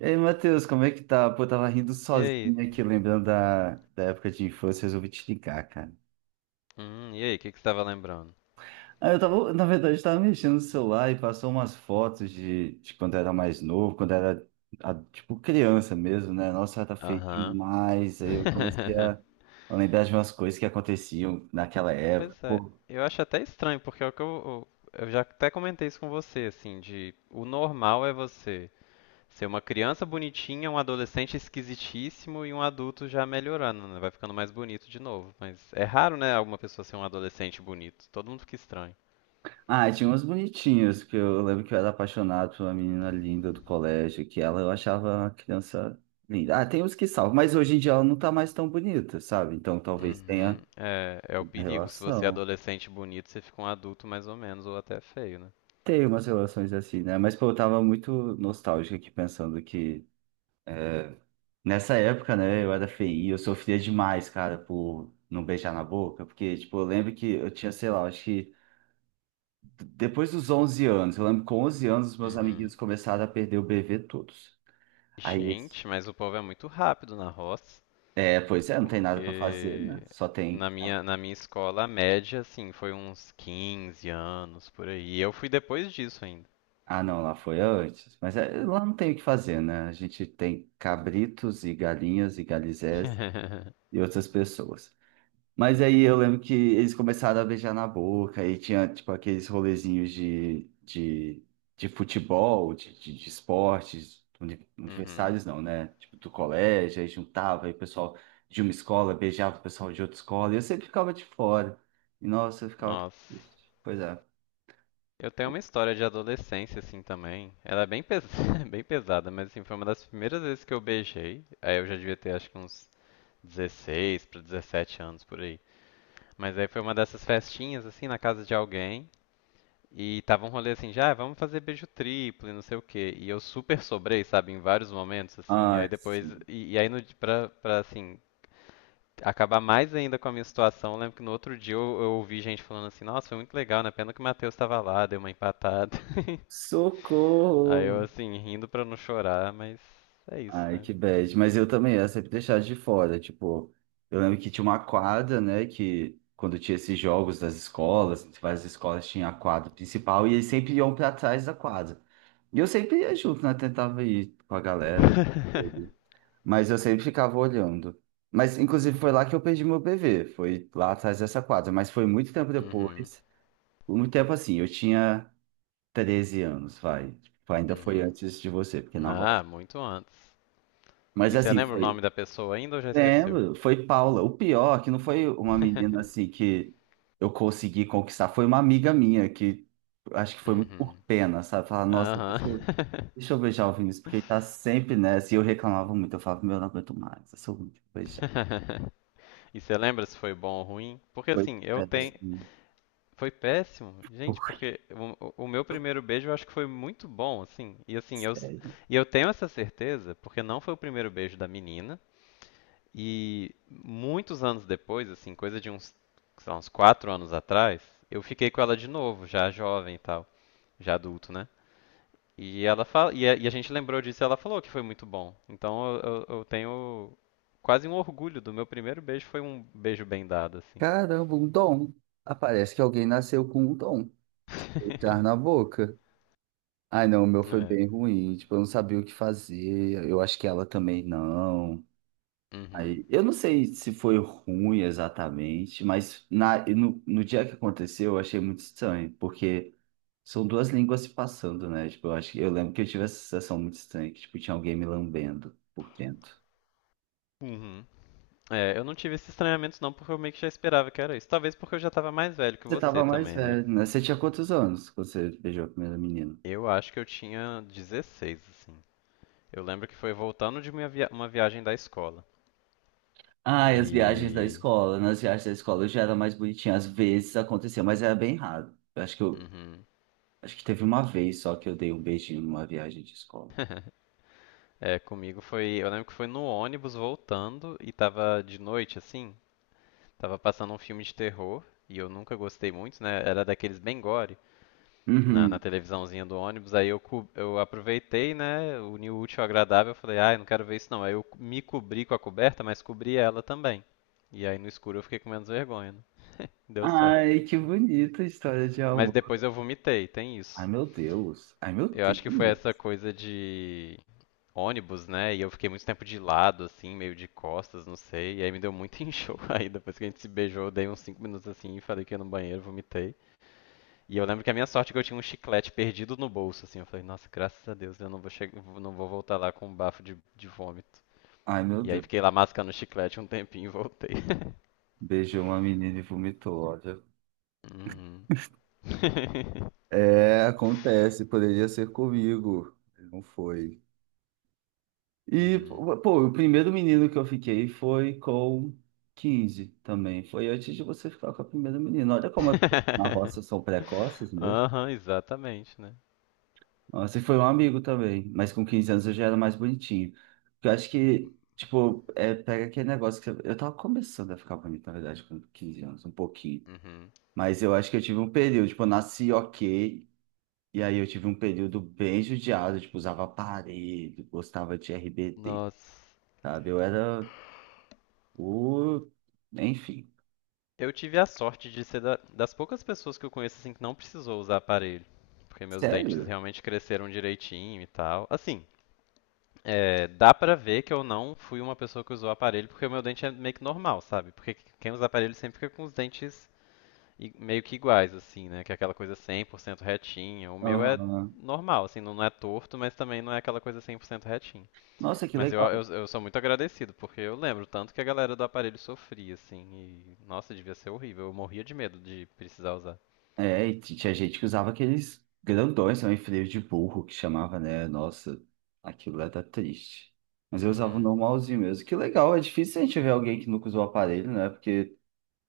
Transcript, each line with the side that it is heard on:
right: E aí, Matheus, como é que tá? Pô, eu tava rindo
left: E aí?
right: sozinho aqui, lembrando da época de infância, resolvi te ligar, cara.
left: E aí, o que que você estava lembrando?
right: Ah, eu tava, na verdade, eu tava mexendo no celular e passou umas fotos de quando era mais novo, tipo, criança mesmo, né? Nossa, era feio
left: Aham.
right: demais. Aí eu comecei a, a lembrar de umas coisas que aconteciam naquela época.
left: Pois é, eu acho até estranho, porque é o que eu já até comentei isso com você, assim, de o normal é você ser uma criança bonitinha, um adolescente esquisitíssimo e um adulto já melhorando, né? Vai ficando mais bonito de novo. Mas é raro, né, alguma pessoa ser um adolescente bonito. Todo mundo fica estranho.
right: Ah, tinha umas bonitinhas, que eu lembro que eu era apaixonado por uma menina linda do colégio, que ela eu achava uma criança linda. Ah, tem uns que salvam, mas hoje em dia ela não tá mais tão bonita, sabe? Então talvez tenha
left: Uhum. É o
right: uma
left: perigo. Se você é
right: relação.
left: adolescente bonito, você fica um adulto mais ou menos, ou até feio, né?
right: Tem umas relações assim, né? Mas pô, eu tava muito nostálgico aqui pensando que nessa época, né, eu era feio, eu sofria demais, cara, por não beijar na boca, porque, tipo, eu lembro que eu tinha, sei lá, acho que depois dos 11 anos, eu lembro que com 11 anos os meus
left: Uhum.
right: amiguinhos começaram a perder o bebê todos. Aí
left: Gente, mas o povo é muito rápido na roça,
right: É, pois é, não tem nada para fazer, né?
left: porque
right: Só tem.
left: na minha escola a média, assim, foi uns 15 anos por aí. E eu fui depois disso ainda.
right: Ah, não, lá foi antes. Mas é, lá não tem o que fazer, né? A gente tem cabritos e galinhas e galizés e outras pessoas. Mas aí eu lembro que eles começaram a beijar na boca e tinha, tipo, aqueles rolezinhos de futebol, de esportes,
left: Uhum.
right: universitários não, né? Tipo, do colégio, aí juntava, aí o pessoal de uma escola beijava o pessoal de outra escola e eu sempre ficava de fora. E nossa, eu ficava
left: Nossa.
right: triste. Pois é.
left: Eu tenho uma história de adolescência, assim, também. Ela é bem, bem pesada, mas, assim, foi uma das primeiras vezes que eu beijei. Aí eu já devia ter, acho que uns 16 para 17 anos por aí. Mas aí foi uma dessas festinhas, assim, na casa de alguém. E tava um rolê assim, já, "Ah, vamos fazer beijo triplo e não sei o quê. E eu super sobrei, sabe, em vários momentos, assim. Aí
right: Ai,
left: depois,
right: sim.
left: e aí no, di- pra, assim, acabar mais ainda com a minha situação, eu lembro que no outro dia eu ouvi gente falando assim, nossa, foi muito legal, né? Pena que o Matheus tava lá, deu uma empatada. Aí eu,
right: Socorro!
left: assim, rindo pra não chorar, mas é isso,
right: Ai,
left: né?
right: que bad. Mas eu também ia sempre deixar de fora. Tipo, eu lembro que tinha uma quadra, né? Que quando tinha esses jogos das escolas, várias escolas tinham a quadra principal e eles sempre iam pra trás da quadra. E eu sempre ia junto, né? Tentava ir com a galera tudo. Mas eu sempre ficava olhando. Mas, inclusive, foi lá que eu perdi meu bebê. Foi lá atrás dessa quadra. Mas foi muito tempo
left: Uhum,
right: depois. Muito tempo assim. Eu tinha 13 anos, vai. Tipo, ainda foi
left: uhum.
right: antes de você, porque na roça.
left: Ah, muito antes.
right: Mas
left: E você
right: assim,
left: lembra o
right: foi.
left: nome da pessoa ainda ou já esqueceu?
right: Lembro, foi Paula. O pior é que não foi uma menina assim que eu consegui conquistar, foi uma amiga minha que acho que foi muito por
left: Uhum.
right: pena, sabe? Falar, nossa,
left: Aham.
right: deixa eu beijar o Vinícius, porque ele tá sempre nessa. E eu reclamava muito, eu falava, meu, eu não aguento mais, eu sou muito beijar.
left: E você lembra se foi bom ou ruim? Porque
right: Foi
left: assim, eu tenho.
right: péssimo.
left: Foi péssimo, gente,
right: Foi.
left: porque o meu primeiro beijo eu acho que foi muito bom, assim. E assim, eu,
right: Sério.
left: e eu tenho essa certeza, porque não foi o primeiro beijo da menina. E muitos anos depois, assim, coisa de uns, sei lá, uns 4 anos atrás, eu fiquei com ela de novo, já jovem e tal. Já adulto, né? E ela fala, e a gente lembrou disso e ela falou que foi muito bom. Então eu tenho quase um orgulho do meu primeiro beijo, foi um beijo bem dado, assim.
right: Caramba, um dom. Aparece que alguém nasceu com um dom. Beijar na boca. Ai, não, o meu foi
left: É.
right: bem ruim. Tipo, eu não sabia o que fazer. Eu acho que ela também não.
left: Uhum.
right: Aí, eu não sei se foi ruim exatamente, mas na, no, no dia que aconteceu, eu achei muito estranho, porque são duas línguas se passando, né? Tipo, eu acho que eu lembro que eu tive essa sensação muito estranha, que tipo, tinha alguém me lambendo por dentro.
left: Uhum. É, eu não tive esses estranhamentos não, porque eu meio que já esperava que era isso. Talvez porque eu já tava mais velho que
right: Você
left: você
right: tava mais
left: também, né?
right: velho, né? Você tinha quantos anos quando você beijou a primeira menina?
left: Eu acho que eu tinha 16, assim. Eu lembro que foi voltando de uma viagem da escola.
right: Ah, e as viagens da
left: E.
right: escola. Nas viagens da escola eu já era mais bonitinha. Às vezes acontecia, mas era bem raro. Eu acho que eu,
left: Uhum.
right: acho que teve uma vez só que eu dei um beijinho numa viagem de escola.
left: É, comigo foi. Eu lembro que foi no ônibus voltando e tava de noite, assim. Tava passando um filme de terror e eu nunca gostei muito, né? Era daqueles bem gore na
right: Uhum.
left: televisãozinha do ônibus. Aí eu aproveitei, né? Uni o útil ao agradável. Eu falei, ai, não quero ver isso não. Aí eu me cobri com a coberta, mas cobri ela também. E aí no escuro eu fiquei com menos vergonha, né? Deu certo.
right: Ai, que bonita a história de
left: Mas
right: amor.
left: depois eu vomitei, tem
right: Ai,
left: isso.
right: meu Deus. Ai, meu
left: Eu acho que
right: Deus.
left: foi essa coisa de ônibus, né? E eu fiquei muito tempo de lado, assim, meio de costas, não sei. E aí me deu muito enjoo. Aí depois que a gente se beijou, eu dei uns 5 minutos assim e falei que ia no banheiro, vomitei. E eu lembro que a minha sorte é que eu tinha um chiclete perdido no bolso, assim. Eu falei, nossa, graças a Deus, eu não vou voltar lá com um bafo de, vômito.
right: Ai, meu
left: E aí
right: Deus.
left: fiquei lá mascando o chiclete um tempinho e voltei.
right: Beijou uma menina e vomitou, olha.
left: Uhum.
right: É, acontece. Poderia ser comigo. Não foi. E,
left: Uhum.
right: pô, o primeiro menino que eu fiquei foi com 15 também. Foi antes de você ficar com a primeira menina. Olha como as coisas na roça são precoces.
left: Aham, exatamente, né?
right: Nossa, e foi um amigo também, mas com 15 anos eu já era mais bonitinho. Eu acho que, tipo, é, pega aquele negócio que eu tava começando a ficar bonito, na verdade, com 15 anos, um pouquinho.
left: Uhum.
right: Mas eu acho que eu tive um período, tipo, eu nasci ok, e aí eu tive um período bem judiado, tipo, usava aparelho, gostava de RBD,
left: Nossa.
right: sabe? Eu era o. Enfim,
left: Eu tive a sorte de ser das poucas pessoas que eu conheço assim que não precisou usar aparelho, porque meus dentes
right: sério?
left: realmente cresceram direitinho e tal. Assim, é, dá pra ver que eu não fui uma pessoa que usou aparelho, porque o meu dente é meio que normal, sabe? Porque quem usa aparelho sempre fica com os dentes meio que iguais, assim, né? Que é aquela coisa 100% retinha. O meu é
right: Aham.
left: normal, assim, não não é torto, mas também não é aquela coisa 100% retinha.
right: Nossa, que
left: Mas eu, eu,
right: legal.
left: eu sou muito agradecido, porque eu lembro tanto que a galera do aparelho sofria, assim, e nossa, devia ser horrível. Eu morria de medo de precisar usar.
right: É, e tinha gente que usava aqueles grandões também, freio de burro, que chamava, né? Nossa, aquilo era triste. Mas eu usava o
left: Uhum,
right: normalzinho mesmo. Que legal, é difícil a gente ver alguém que nunca usou aparelho, né? Porque,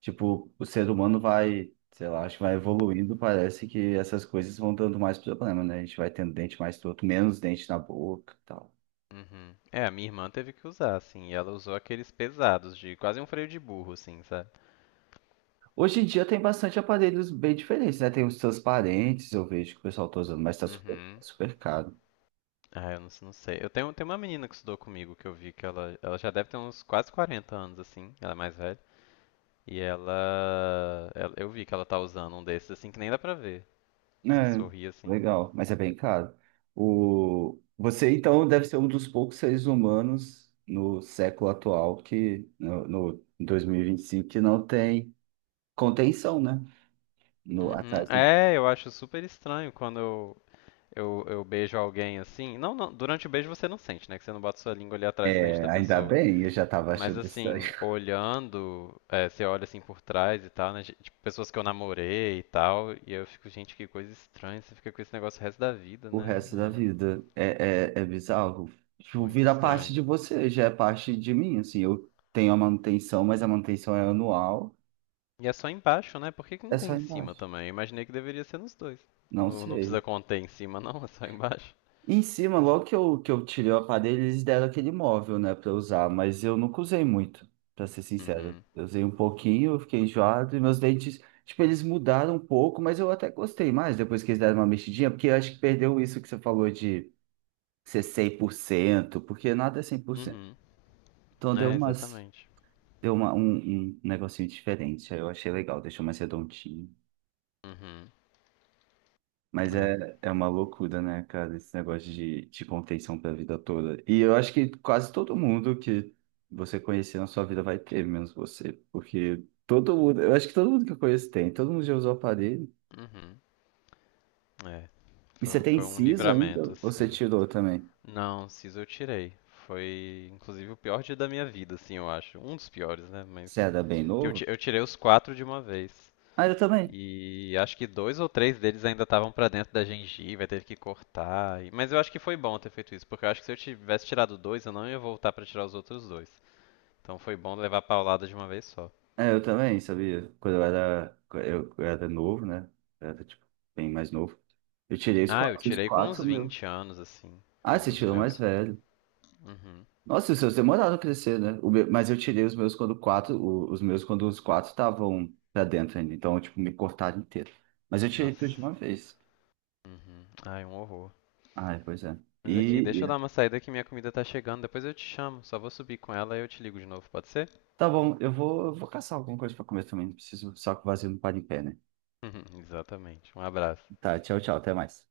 right: tipo, o ser humano vai, sei lá, acho que vai evoluindo, parece que essas coisas vão dando mais problema, né? A gente vai tendo dente mais torto, menos dente na boca e tal.
left: uhum. É, a minha irmã teve que usar, assim, e ela usou aqueles pesados, de quase um freio de burro, assim, sabe?
right: Hoje em dia tem bastante aparelhos bem diferentes, né? Tem os transparentes, eu vejo que o pessoal tá usando, mas tá
left: Uhum.
right: super caro.
left: Ah, eu não, não sei. Eu tenho uma menina que estudou comigo que eu vi que ela já deve ter uns quase 40 anos, assim, ela é mais velha. E eu vi que ela tá usando um desses, assim, que nem dá pra ver. Você
right: É,
left: sorri, assim.
right: legal, mas é bem caro. O... Você, então, deve ser um dos poucos seres humanos no século atual, que no em 2025 que não tem contenção, né? No,
left: Uhum.
right: atrás do...
left: É, eu acho super estranho quando eu beijo alguém assim. Não, não, durante o beijo você não sente, né? Que você não bota sua língua ali atrás do dente da
right: É, ainda
left: pessoa.
right: bem, eu já estava
left: Mas
right: achando estranho.
left: assim, olhando, é, você olha assim por trás e tal, né? Tipo, pessoas que eu namorei e tal. E eu fico, gente, que coisa estranha. Você fica com esse negócio o resto da vida,
right: O
left: né?
right: resto da vida é, é bizarro.
left: É
right: Tipo,
left: muito
right: vira parte
left: estranho.
right: de você, já é parte de mim, assim. Eu tenho a manutenção, mas a manutenção é anual,
left: E é só embaixo, né? Por que que
right: é
left: não
right: só
left: tem em cima
right: embaixo.
left: também? Eu imaginei que deveria ser nos dois.
right: Não
left: Não, não precisa
right: sei.
left: conter em cima, não, é só embaixo.
right: Em cima, logo que eu tirei o aparelho, eles deram aquele móvel, né, pra eu usar, mas eu nunca usei muito, pra ser sincero.
left: Uhum.
right: Eu usei um pouquinho, eu fiquei enjoado, e meus dentes, tipo, eles mudaram um pouco, mas eu até gostei mais depois que eles deram uma mexidinha, porque eu acho que perdeu isso que você falou de ser 100%, porque nada é 100%.
left: Uhum.
right: Então deu
left: É,
right: umas,
left: exatamente.
right: deu uma, um, um negocinho diferente, aí eu achei legal, deixou mais redondinho.
left: Uhum.
right: Mas
left: É.
right: é, é uma loucura, né, cara, esse negócio de contenção pra vida toda. E eu acho que quase todo mundo que você conhecer na sua vida vai ter, menos você. Porque todo mundo, eu acho que todo mundo que eu conheço tem, todo mundo já usou aparelho.
left: Uhum. É.
right: E você
left: Foi,
right: tem
left: foi um
right: siso ainda?
left: livramento,
right: Ou você
left: assim.
right: tirou também?
left: Não, siso eu tirei. Foi, inclusive, o pior dia da minha vida, assim, eu acho. Um dos piores, né? Mas
right: Você era bem
left: que eu, ti-
right: novo?
left: eu tirei os quatro de uma vez.
right: Ah, eu também.
left: E acho que dois ou três deles ainda estavam pra dentro da gengiva, teve que cortar. Mas eu acho que foi bom ter feito isso, porque eu acho que se eu tivesse tirado dois, eu não ia voltar pra tirar os outros dois. Então foi bom levar a paulada de uma vez só.
right: É, eu também, sabia? Quando eu era, eu era novo, né? Eu era, tipo, bem mais novo. Eu tirei
left: Ah, eu
right: os
left: tirei com uns
right: quatro, meu.
left: 20 anos, assim,
right: Ah,
left: um
right: você
left: dos
right: tirou mais
left: meus.
right: velho.
left: Uhum.
right: Nossa, os seus demoraram a crescer, né? O meu- mas eu tirei os meus quando quatro, os meus quando os quatro estavam pra dentro ainda, então, tipo, me cortaram inteiro. Mas eu tirei tudo de
left: Nossa.
right: uma vez.
left: Uhum. Ai, um horror.
right: Ai, pois é.
left: Mas aqui,
right: E,
left: deixa eu dar
right: e-
left: uma saída que minha comida tá chegando, depois eu te chamo. Só vou subir com ela e eu te ligo de novo, pode ser?
right: tá bom, eu vou caçar alguma coisa pra comer também, não preciso só que o vazio não para em pé, né?
left: Exatamente. Um abraço.
right: Tá, tchau, tchau, até mais.